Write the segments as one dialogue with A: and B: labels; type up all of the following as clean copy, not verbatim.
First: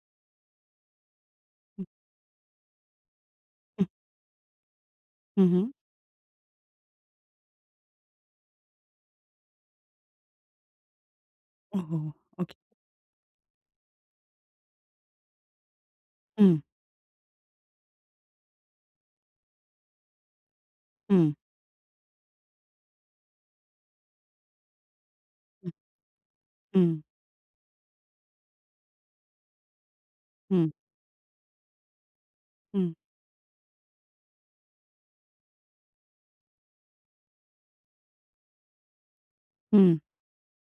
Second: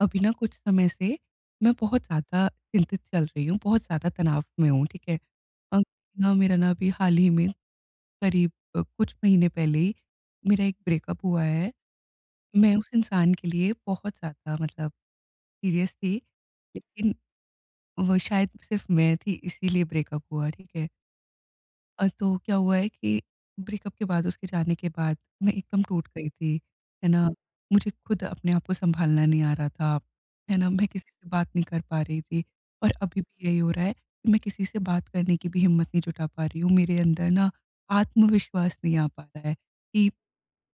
A: अभी ना कुछ समय से मैं
B: Mhm.
A: बहुत ज़्यादा चिंतित चल रही हूँ, बहुत ज़्यादा तनाव में हूँ, ठीक है।
B: Mhm.
A: अ, ना मेरा ना अभी हाल ही में करीब कुछ महीने पहले ही मेरा एक ब्रेकअप हुआ है।
B: Oh, okay.
A: मैं उस इंसान के लिए बहुत ज़्यादा मतलब सीरियस थी,
B: Mhm.
A: लेकिन वो शायद सिर्फ़ मैं थी इसीलिए ब्रेकअप हुआ, ठीक है।
B: Mhm.
A: तो क्या हुआ है कि ब्रेकअप के बाद उसके जाने के बाद मैं एकदम टूट गई थी,
B: Mhm.
A: है ना? मुझे खुद अपने आप को सँभालना नहीं आ रहा था, है ना?
B: Mhm.
A: मैं किसी से बात नहीं कर पा रही थी और
B: Mhm.
A: अभी भी यही हो रहा है कि मैं किसी से बात करने की भी हिम्मत नहीं जुटा पा रही हूँ। मेरे अंदर ना आत्मविश्वास नहीं आ पा रहा है
B: Mhm.
A: कि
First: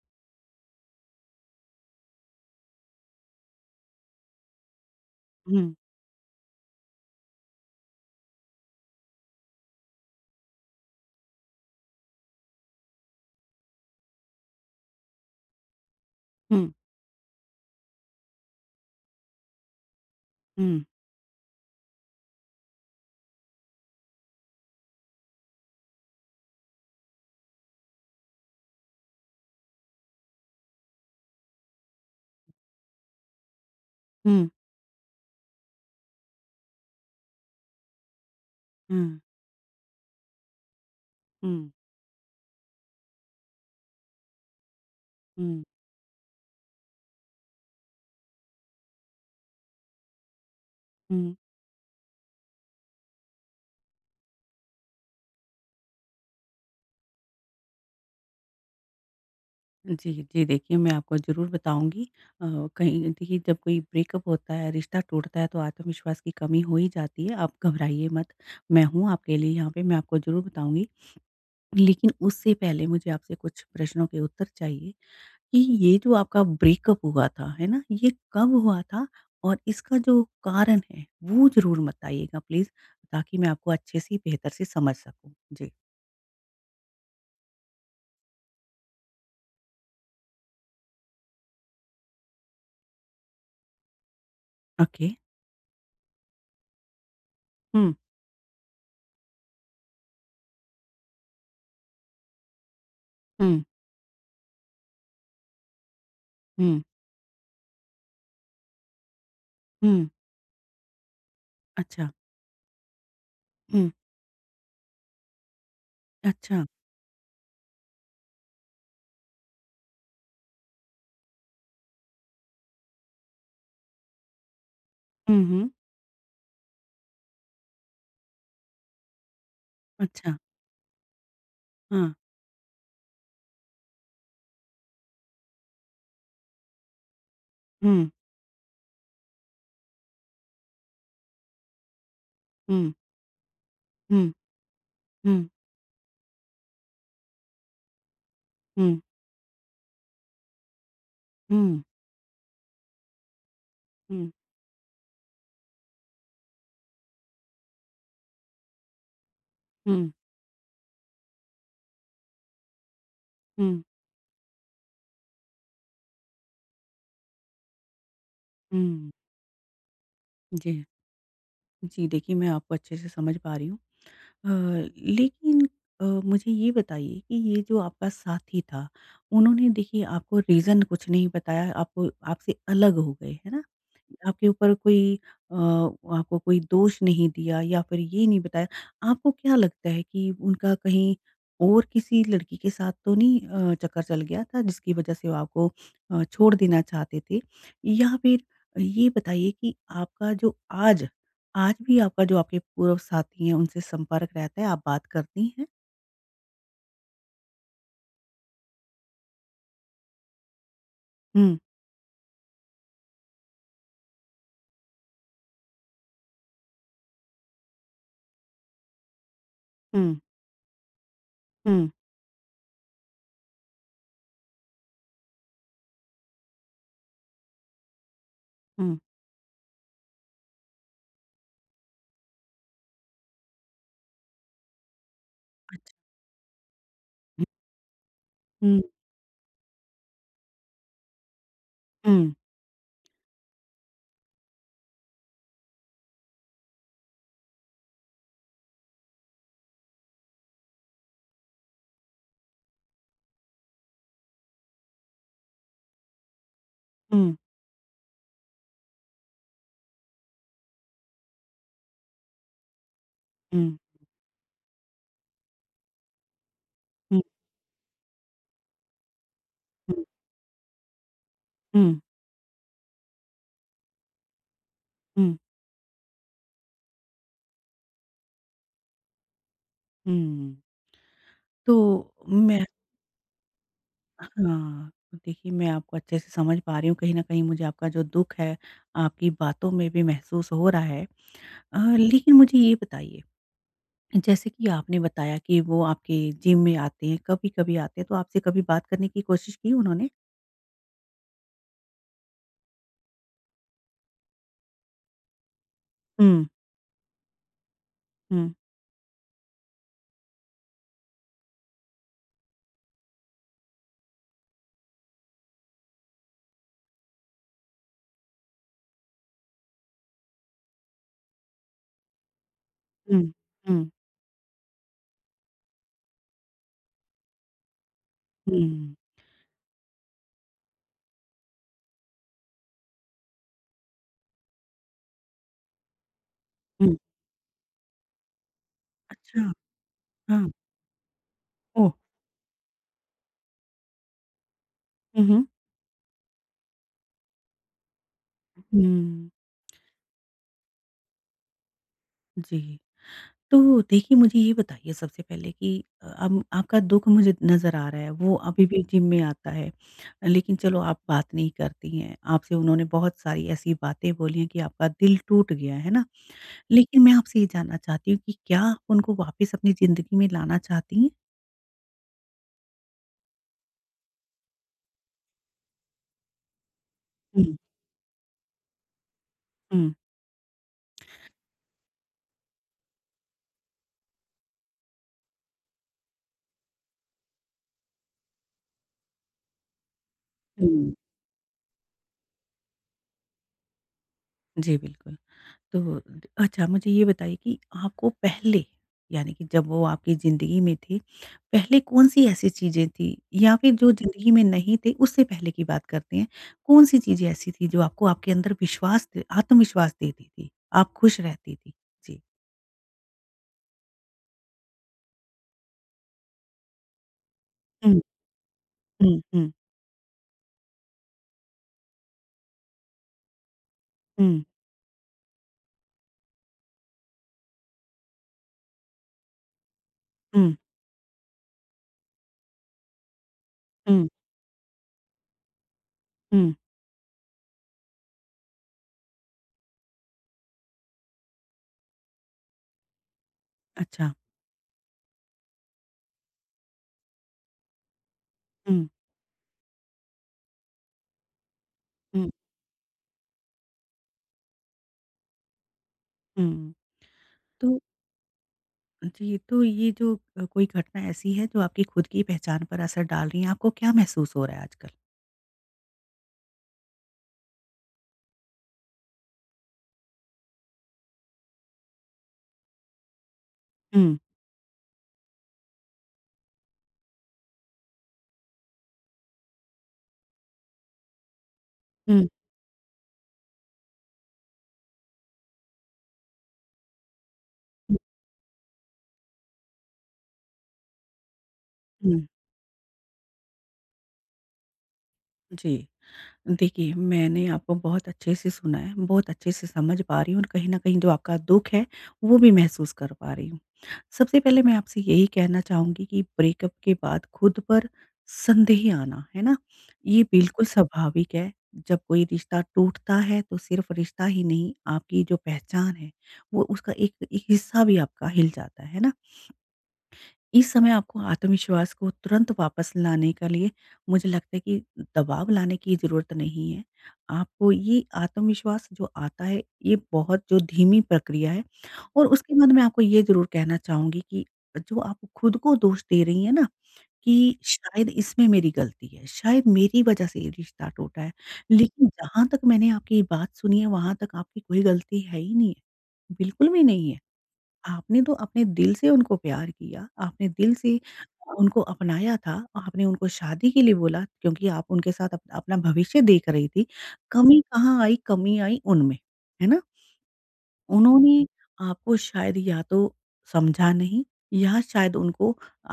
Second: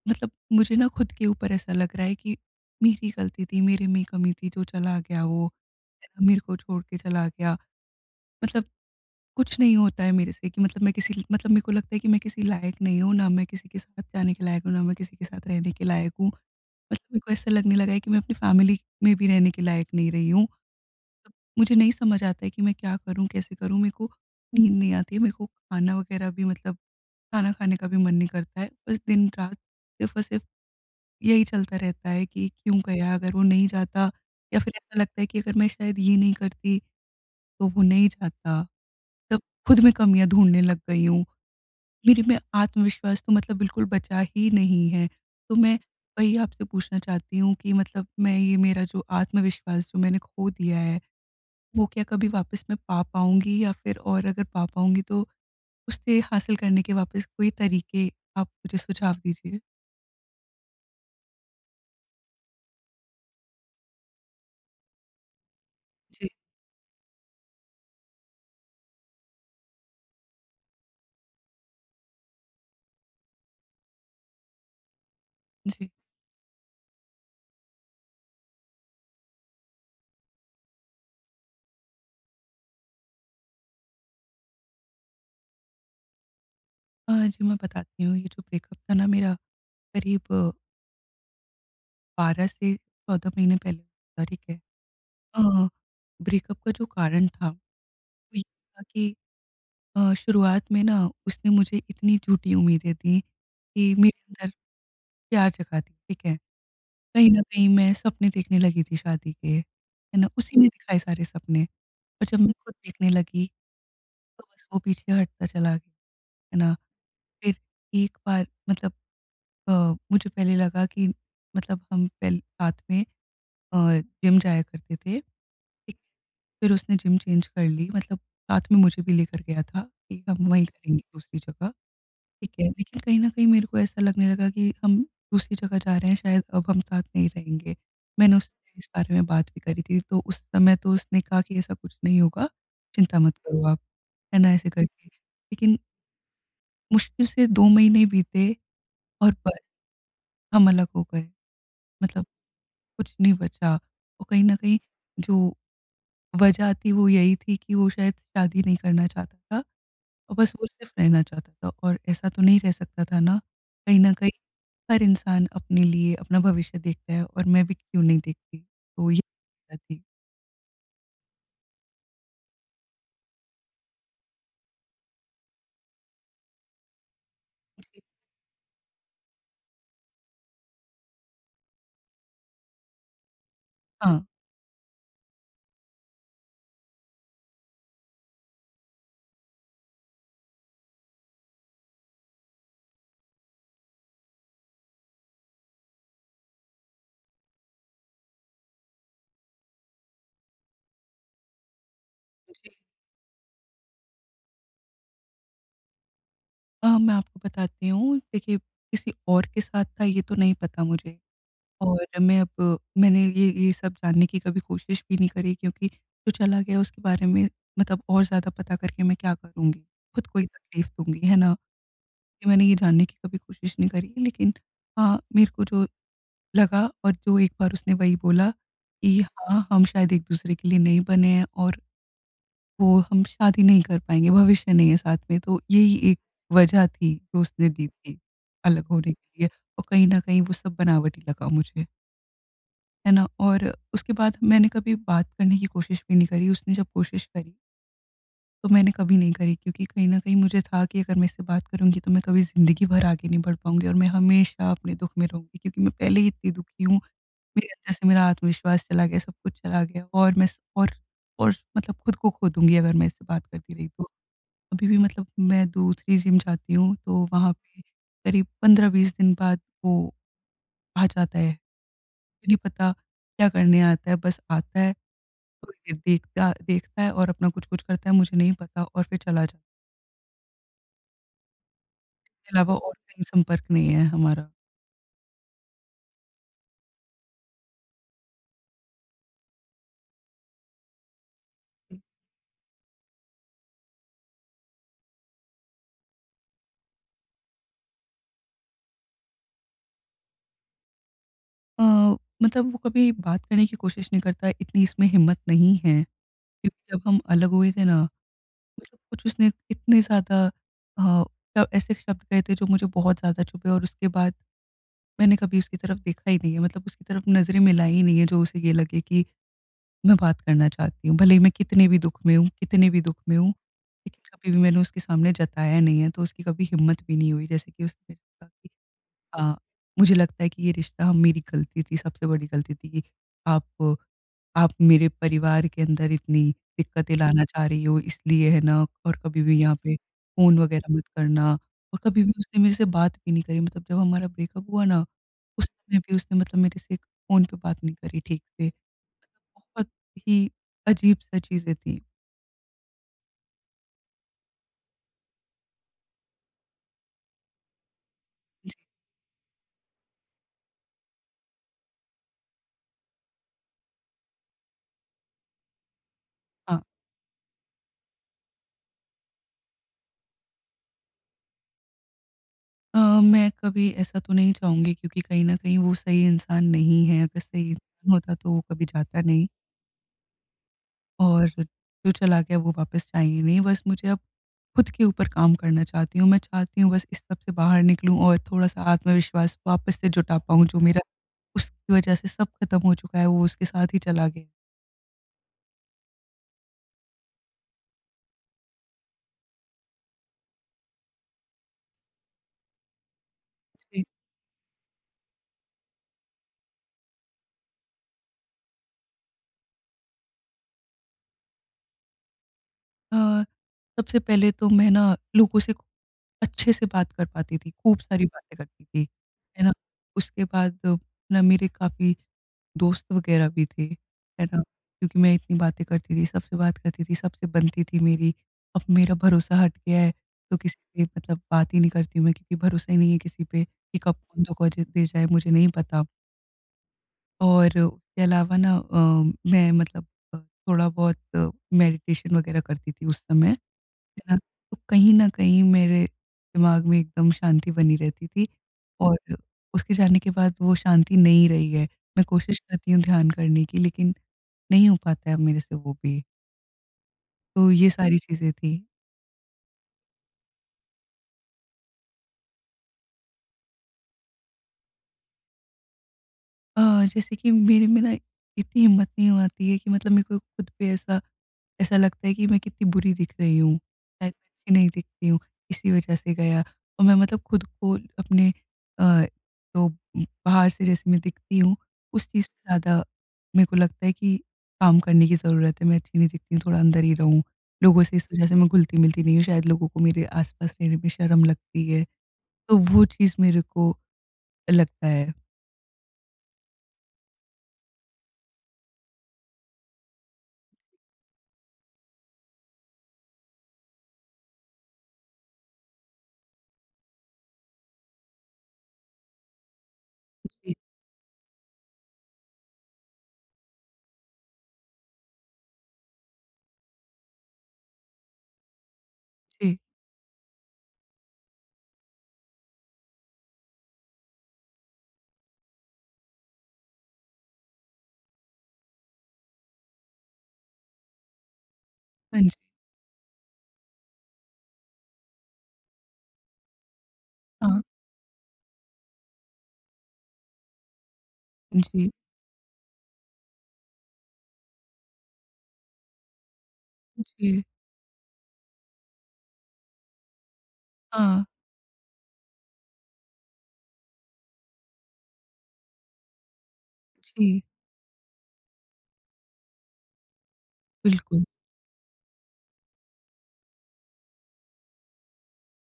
A: मतलब मुझे ना खुद के ऊपर ऐसा लग रहा है कि मेरी गलती थी, मेरे में कमी थी, जो चला गया वो,
B: Mhm.
A: है ना? मेरे को छोड़ के चला गया। मतलब कुछ नहीं होता है मेरे से कि मतलब मैं किसी मतलब मेरे को लगता है कि मैं किसी लायक नहीं हूँ, ना मैं किसी के साथ जाने के लायक हूँ, ना मैं किसी के साथ रहने के लायक हूँ।
B: Mhm.
A: मतलब मेरे को ऐसा लगने लगा है कि मैं अपनी फैमिली में भी रहने के लायक नहीं रही हूँ।
B: Mhm.
A: मुझे नहीं समझ आता है कि मैं क्या करूँ, कैसे करूँ? मेरे को नींद नहीं आती है, मेरे को खाना वग़ैरह भी मतलब खाना खाने का भी मन नहीं करता है। बस दिन-रात सिर्फ़ और सिर्फ़ यही चलता रहता है कि क्यों गया? अगर वो नहीं जाता
B: Mhm.
A: या फिर ऐसा लगता है कि अगर मैं शायद ये नहीं करती, तो वो नहीं जाता।
B: Mhm.
A: तब खुद में कमियाँ ढूँढने लग गई हूँ।
B: Mhm.
A: मेरे में आत्मविश्वास तो मतलब बिल्कुल बचा ही नहीं है। तो
B: Mhm.
A: मैं वही आपसे पूछना चाहती हूँ कि मतलब मैं ये मेरा जो आत्मविश्वास जो मैंने खो दिया है,
B: mhm।
A: वो क्या कभी वापस मैं पा पाऊँगी या फिर और अगर पा पाऊँगी तो उससे हासिल करने के वापस कोई तरीके आप मुझे सुझाव दीजिए?
B: जी, जी, देखिए मैं आपको ज़रूर बताऊँगी। अ, कहीं देखिए जब कोई ब्रेकअप होता है, रिश्ता टूटता है तो आत्मविश्वास
A: जी,
B: की कमी हो ही जाती है। आप घबराइए मत, मैं हूँ आपके लिए यहाँ पे, मैं आपको ज़रूर बताऊँगी। लेकिन उससे पहले मुझे आपसे कुछ प्रश्नों के उत्तर चाहिए। कि
A: जी।
B: ये जो आपका ब्रेकअप हुआ था, है ना? ये कब हुआ था और इसका जो कारण है, वो ज़रूर बताइएगा प्लीज़ ताकि मैं आपको अच्छे से, बेहतर से समझ सकूँ। जी।
A: जी मैं बताती हूँ ये जो ब्रेकअप था ना मेरा करीब 12 से 14 महीने पहले हुआ था, ठीक है?
B: ओके।
A: अ, ब्रेकअप का जो कारण था, वो
B: हुँ,
A: ये था कि शुरुआत में ना उसने मुझे इतनी झूठी उम्मीदें दी
B: हुँ,
A: कि मेरे अंदर प्यार जगा दी, ठीक है?
B: हुँ,
A: कहीं न कहीं मैं सपने देखने लगी थी शादी के,
B: हुँ।
A: है ना? उसी ने दिखाए सारे सपने
B: अच्छा,
A: और जब मैं खुद देखने लगी
B: हुँ,
A: तो बस वो पीछे हटता चला गया, है
B: अच्छा।
A: ना? फिर एक बार मतलब अ, मुझे पहले लगा कि मतलब हम पहले साथ में अ, जिम जाया करते थे,
B: हुँ, हुँ,
A: ठीक? फिर उसने जिम चेंज कर ली मतलब साथ में मुझे भी लेकर गया था कि
B: अच्छा।
A: हम वहीं करेंगे दूसरी जगह।
B: हाँ।
A: ठीक है, लेकिन कहीं न कहीं मेरे को ऐसा लगने लगा कि हम दूसरी जगह जा रहे हैं, शायद अब हम साथ नहीं रहेंगे।
B: हुँ,
A: मैंने उससे इस बारे में बात भी करी थी, तो उस समय तो उसने कहा कि ऐसा कुछ नहीं होगा,
B: हुँ,
A: चिंता मत करो आप,
B: हुँ,
A: है ना? ऐसे करके।
B: हुँ, हुँ,
A: लेकिन मुश्किल से 2 महीने बीते
B: हुँ,
A: और बस हम अलग हो गए,
B: हुँ,
A: मतलब कुछ नहीं बचा और कहीं न कहीं जो वजह थी वो यही थी कि वो शायद शादी नहीं करना चाहता था
B: हुँ,
A: और बस वो सिर्फ रहना चाहता था और ऐसा तो नहीं रह सकता था ना,
B: हुँ,
A: कहीं न कहीं हर इंसान अपने लिए अपना भविष्य देखता है और मैं भी क्यों नहीं देखती, तो
B: हुँ।
A: ये बात थी।
B: जी। जी, देखिए मैं आपको अच्छे से समझ पा रही हूँ। अ, लेकिन मुझे ये बताइए कि ये जो
A: जी,
B: आपका साथी था, उन्होंने देखिए आपको रीज़न कुछ नहीं बताया, आपको आपसे अलग हो गए, है ना?
A: हाँ,
B: आपके ऊपर कोई आपको कोई दोष नहीं दिया या फिर ये नहीं बताया। आपको क्या लगता है कि उनका कहीं और किसी लड़की के साथ तो नहीं चक्कर चल गया था जिसकी वज़ह से वो आपको छोड़ देना चाहते थे? या फिर ये बताइए कि आपका जो आज आज भी आपका जो आपके
A: जी।
B: पूर्व साथी हैं, उनसे संपर्क रहता है, आप बात करती हैं?
A: मैं आपको बताती हूँ, देखिए किसी और के साथ था ये तो नहीं पता मुझे
B: हुँ,
A: और मैंने ये सब जानने की कभी कोशिश भी नहीं करी क्योंकि जो चला गया उसके बारे में मतलब और ज़्यादा पता करके मैं क्या करूँगी?
B: हुँ,
A: खुद को ही तकलीफ़ दूँगी, है ना?
B: हुँ,
A: कि मैंने ये जानने की कभी कोशिश नहीं करी लेकिन हाँ, मेरे को जो लगा और जो एक बार उसने वही बोला
B: हुँ।
A: कि हाँ, हम शायद एक दूसरे के लिए नहीं बने हैं और वो हम शादी नहीं कर पाएँगे, भविष्य नहीं है साथ में। तो यही
B: अच्छा।
A: एक वजह थी जो
B: हुँ।
A: उसने दी थी
B: हुँ,
A: अलग होने के लिए और कहीं न कहीं वो सब बनावटी लगा मुझे,
B: हुँ,
A: है ना? और उसके बाद मैंने कभी बात करने की कोशिश भी नहीं करी, उसने जब कोशिश करी तो मैंने कभी नहीं करी क्योंकि कहीं न कहीं मुझे था कि अगर मैं इससे बात करूँगी तो मैं कभी ज़िंदगी भर आगे नहीं बढ़ पाऊँगी और मैं हमेशा अपने दुःख में रहूँगी क्योंकि मैं पहले ही इतनी दुखी हूँ।
B: हुँ,
A: मेरे अंदर से मेरा आत्मविश्वास चला गया, सब कुछ चला गया और मैं स और मतलब खुद को खो दूँगी अगर मैं इससे बात करती
B: हुँ,
A: रही तो। अभी भी मतलब मैं दूसरी जिम जाती हूँ
B: हुँ,
A: तो वहाँ पे करीब 15-20 दिन बाद
B: हुँ,
A: वो आ जाता है। मुझे
B: हुँ,
A: नहीं पता क्या करने आता है, बस आता है
B: हुँ,
A: थोड़ी देर देखता देखता है और अपना कुछ-कुछ करता है, मुझे नहीं पता और फिर चला जाता है।
B: हुँ। तो
A: इसके
B: मैं
A: अलावा और कहीं संपर्क नहीं है हमारा।
B: हाँ, देखिए मैं आपको अच्छे से समझ पा रही हूँ, कहीं न कहीं मुझे आपका जो दुःख है, आपकी बातों में भी महसूस हो रहा है। लेकिन मुझे ये बताइए, जैसे कि आपने बताया कि वो आपके जिम में आते हैं, कभी-कभी आते हैं, तो आपसे कभी बात करने की कोशिश की उन्होंने?
A: अ, मतलब वो कभी बात करने की कोशिश नहीं करता, इतनी इसमें हिम्मत नहीं है
B: हुँ,
A: क्योंकि जब हम अलग हुए थे ना
B: हुँ।
A: मतलब कुछ उसने इतने ज़्यादा अ, ऐसे शब्द कहे थे जो मुझे बहुत ज़्यादा चुभे और उसके बाद मैंने कभी उसकी तरफ देखा ही नहीं है। मतलब उसकी तरफ नज़रें मिलाई ही नहीं है, जो उसे ये लगे कि मैं बात करना चाहती हूँ। भले ही मैं कितने भी दुःख में हूँ कितने भी दुःख
B: हुँ,
A: में हूँ,
B: हुँ,
A: लेकिन कभी भी मैंने उसके सामने जताया नहीं है, तो उसकी कभी हिम्मत भी नहीं हुई। जैसे कि उसने कहा कि
B: हुँ,
A: अ, मुझे लगता है कि ये रिश्ता हम मेरी गलती थी, सबसे बड़ी गलती थी कि आप आप मेरे परिवार के अंदर इतनी
B: हुँ।
A: दिक्कतें लाना चाह रही हो इसलिए है ना और कभी
B: अच्छा,
A: भी यहाँ पे
B: हाँ,
A: फ़ोन वग़ैरह मत करना
B: ओह!
A: और कभी भी उसने मेरे से बात भी नहीं करी मतलब जब हमारा ब्रेकअप हुआ ना,
B: हुँ, हुँ,
A: उस समय भी उसने मतलब मेरे से फ़ोन पे बात नहीं करी ठीक से।
B: हुँ,
A: मतलब बहुत ही अजीब-सा चीज़ें थी।
B: जी। तो देखिए, मुझे ये बताइए सबसे पहले कि अब आपका दुःख मुझे नज़र आ रहा है, वो अभी
A: जी,
B: भी जिम में आता है। लेकिन चलो आप बात नहीं करती हैं, आपसे उन्होंने बहुत सारी ऐसी बातें बोली हैं कि आपका दिल टूट गया, है ना?
A: हाँ।
B: लेकिन मैं आपसे ये जानना चाहती हूँ कि क्या आप उनको वापस अपनी ज़िंदगी में लाना चाहती हैं?
A: अ, मैं कभी ऐसा तो नहीं चाहूँगी क्योंकि कहीं न कहीं वो सही इंसान नहीं है, अगर
B: हुँ,
A: सही इंसान होता तो वो कभी जाता नहीं
B: हुँ,
A: और जो चला गया वो वापस चाहिए नहीं। बस मुझे अब खुद के ऊपर काम करना चाहती हूँ, मैं चाहती हूँ बस इस सब से बाहर निकलूँ और थोड़ा-सा आत्मविश्वास वापस से जुटा पाऊँ जो
B: हुँ।
A: मेरा उसकी वजह से सब खत्म हो चुका है, वो उसके साथ ही चला गया।
B: जी, बिल्कुल। अच्छा मुझे ये बताइए कि आपको पहले यानी कि जब वो आपकी ज़िंदगी में थे, पहले कौन-सी ऐसी चीज़ें थी या फिर जो
A: जी।
B: ज़िंदगी में नहीं थे उससे पहले की बात करते हैं। कौन-सी चीज़ें ऐसी थी जो आपको आपके अंदर विश्वास द आत्मविश्वास देती थी? आप खुश रहती थी? जी।
A: अ, सबसे पहले तो मैं ना लोगों से अच्छे से बात कर पाती थी, खूब
B: हुँ,
A: सारी बातें करती थी,
B: हुँ, हुँ,
A: है ना? उसके बाद ना मेरे काफ़ी दोस्त वग़ैरह भी थे,
B: हुँ,
A: है ना? क्योंकि मैं इतनी बातें करती थी, सबसे बात करती थी, सबसे बनती थी मेरी। अब मेरा भरोसा हट गया है,
B: हुँ,
A: तो किसी से मतलब बात ही नहीं करती हूँ मैं क्योंकि भरोसा ही नहीं है किसी पे कि
B: हुँ,
A: कब कौन धोखा ज दे जाए मुझे नहीं पता।
B: हुँ।
A: और उसके अलावा ना मैं मतलब अ, थोड़ा बहुत मेडिटेशन वग़ैरह करती थी उस समय। है
B: अच्छा।
A: ना, तो कहीं न कहीं मेरे दिमाग में एकदम शांति बनी रहती थी
B: हुँ,
A: और उसके जाने के बाद वो शांति नहीं रही है। मैं
B: हुँ,
A: कोशिश करती हूँ ध्यान करने की लेकिन नहीं हो पाता है मेरे से वो भी।
B: हुँ।
A: तो
B: तो
A: ये सारी चीज़ें थी।
B: जी, तो ये जो कोई घटना ऐसी है जो आपकी खुद की पहचान पर असर डाल रही है, आपको क्या महसूस हो रहा है आजकल?
A: अ, जैसे कि मेरे में ना इतनी हिम्मत नहीं हो आती है कि मतलब मेरे को खुद पे ऐसा ऐसा लगता है कि मैं कितनी बुरी दिख रही हूँ,
B: हुँ,
A: शायद मैं अच्छी नहीं दिखती हूँ, इसी वजह से गया। और मैं मतलब खुद को अपने अ, जो बाहर से जैसे मैं दिखती हूँ, उस
B: हुँ।
A: चीज़ पे ज़्यादा मेरे को लगता है कि काम करने की ज़रूरत है, मैं अच्छी नहीं दिखती हूँ, थोड़ा अंदर ही रहूँ। लोगों से इस वजह से मैं घुलती-मिलती नहीं हूँ, शायद लोगों को मेरे आस-पास रहने में शर्म लगती है,
B: हुँ,
A: तो वो चीज़ मेरे को लगता है।
B: जी। देखिए, मैंने आपको बहुत अच्छे से सुना है, बहुत अच्छे से समझ पा रही हूँ और कहीं न कहीं जो आपका दुःख है, वो भी महसूस कर पा रही हूँ। सबसे पहले मैं आपसे यही कहना चाहूँगी कि ब्रेकअप के बाद खुद पर संदेह आना, है ना? ये बिल्कुल
A: जी,
B: स्वाभाविक है। जब कोई रिश्ता टूटता है, तो सिर्फ़ रिश्ता ही नहीं, आपकी जो पहचान है, वो उसका एक एक हिस्सा भी आपका हिल जाता है ना?
A: जी।
B: इस समय आपको आत्मविश्वास को तुरंत वापस लाने के लिए मुझे लगता है कि दबाव लाने की ज़रूरत नहीं है। आपको ये आत्मविश्वास जो आता है, ये बहुत जो धीमी प्रक्रिया है और
A: हाँ जी,
B: उसके बाद मैं आपको ये ज़रूर कहना चाहूँगी कि जो आप खुद को दोष दे रही हैं ना कि
A: हाँ।
B: शायद इसमें मेरी गलती है, शायद मेरी वज़ह से ये रिश्ता टूटा है। लेकिन
A: जी,
B: जहाँ तक मैंने आपकी बात सुनी है, वहाँ तक आपकी कोई गलती है ही नहीं है, बिल्कुल भी नहीं है।
A: जी।
B: आपने तो अपने दिल से उनको प्यार किया, आपने दिल से
A: हाँ,
B: उनको अपनाया था, आपने उनको शादी के लिए बोला क्योंकि आप उनके साथ अप अपना भविष्य देख रही थी। कमी
A: जी,
B: कहाँ आई, कमी आई उनमें, है ना?
A: बिल्कुल।
B: उन्होंने आपको शायद या तो समझा नहीं या शायद उनको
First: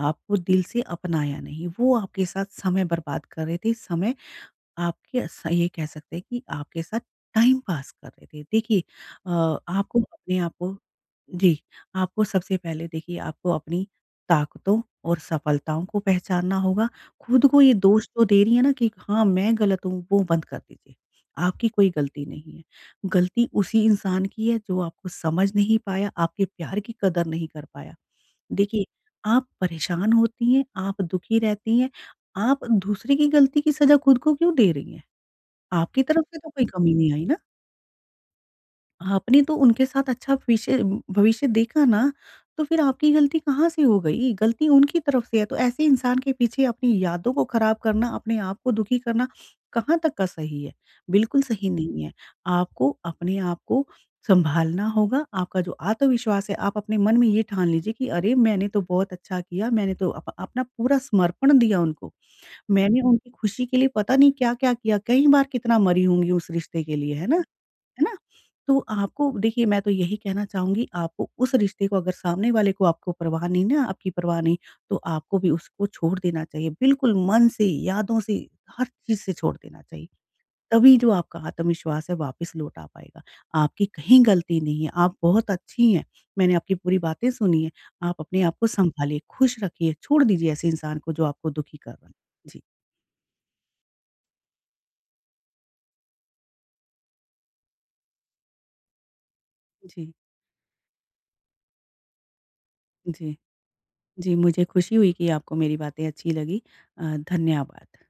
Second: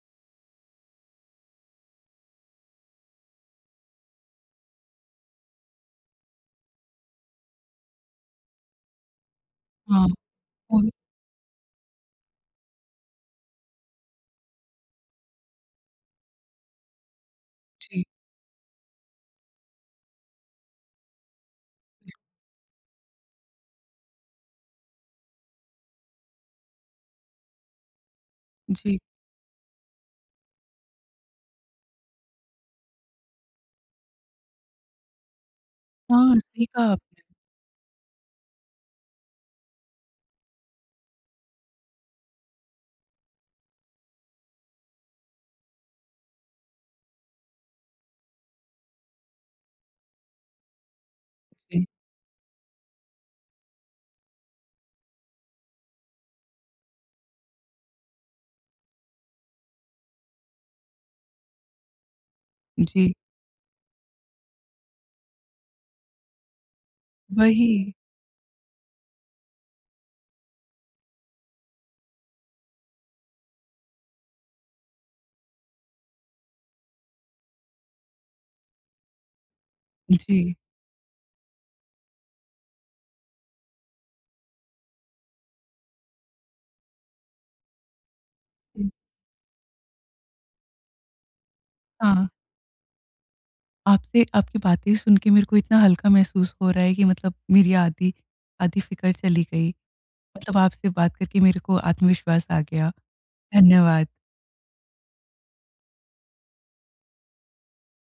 B: आपको दिल से अपनाया नहीं। वो आपके साथ समय बर्बाद कर रहे थे, समय आपके स ये कह सकते हैं कि आपके साथ टाइम पास कर रहे थे। देखिए अ, आपको
A: हाँ,
B: अपने आप को
A: और
B: जी, आपको सबसे पहले देखिए आपको अपनी ताकतों और सफलताओं को पहचानना होगा। खुद को ये
A: जी।
B: दोष जो दे रही है ना कि हाँ, मैं गलत हूँ, वो बंद कर दीजिए। आपकी कोई गलती नहीं है। गलती उसी इंसान की है जो आपको समझ नहीं पाया, आपके प्यार की कदर नहीं कर पाया। देखिए,
A: जी।
B: आप परेशान होती हैं, आप दुखी रहती हैं, आप दूसरे की गलती की सज़ा खुद को क्यों दे रही हैं? आपकी तरफ
A: हाँ,
B: से तो कोई
A: सही कहा
B: कमी नहीं
A: आपने।
B: आई ना। आपने तो उनके साथ अच्छा विषय भविष्य देखा ना, तो फिर आपकी गलती कहाँ से हो गई? गलती उनकी तरफ से है, तो ऐसे इंसान के पीछे अपनी यादों को खराब करना, अपने आप को दुखी करना कहाँ तक का सही है? बिल्कुल सही
A: जी,
B: नहीं है। आपको अपने आप को सँभालना होगा, आपका जो आत्मविश्वास है आप अपने मन में ये ठान लीजिए कि अरे! मैंने तो बहुत अच्छा किया, मैंने तो अप अपना पूरा समर्पण दिया उनको। मैंने
A: जी,
B: उनकी खुशी के लिए पता नहीं क्या-क्या किया, कई बार कितना मरी होंगी उस रिश्ते के लिए, है ना?
A: वही।
B: है ना? तो आपको देखिए मैं तो यही कहना चाहूँगी आपको उस रिश्ते को अगर सामने वाले को आपको परवाह नहीं ना आपकी परवाह नहीं, तो आपको भी उसको छोड़ देना चाहिए। बिल्कुल मन से, यादों से, हर चीज़ से छोड़ देना चाहिए।
A: जी,
B: तभी जो आपका आत्मविश्वास है वापस लौट आ पाएगा। आपकी कहीं गलती नहीं है, आप बहुत अच्छी हैं। मैंने आपकी पूरी बातें सुनी हैं। आप अपने आप को
A: जी,
B: सँभालिए, खुश रखिए, छोड़ दीजिए ऐसे इंसान को जो आपको दुखी कर रहा है।
A: हाँ।
B: जी,
A: आपसे आपकी बातें सुन के मेरे को इतना हल्का महसूस हो रहा है कि मतलब मेरी आधी आधी फ़िक्र चली गई।
B: जी,
A: मतलब आपसे बात करके मेरे को आत्मविश्वास आ गया।
B: जी।
A: धन्यवाद।
B: जी, मुझे खुशी हुई कि आपको मेरी बातें अच्छी लगी। अ, धन्यवाद।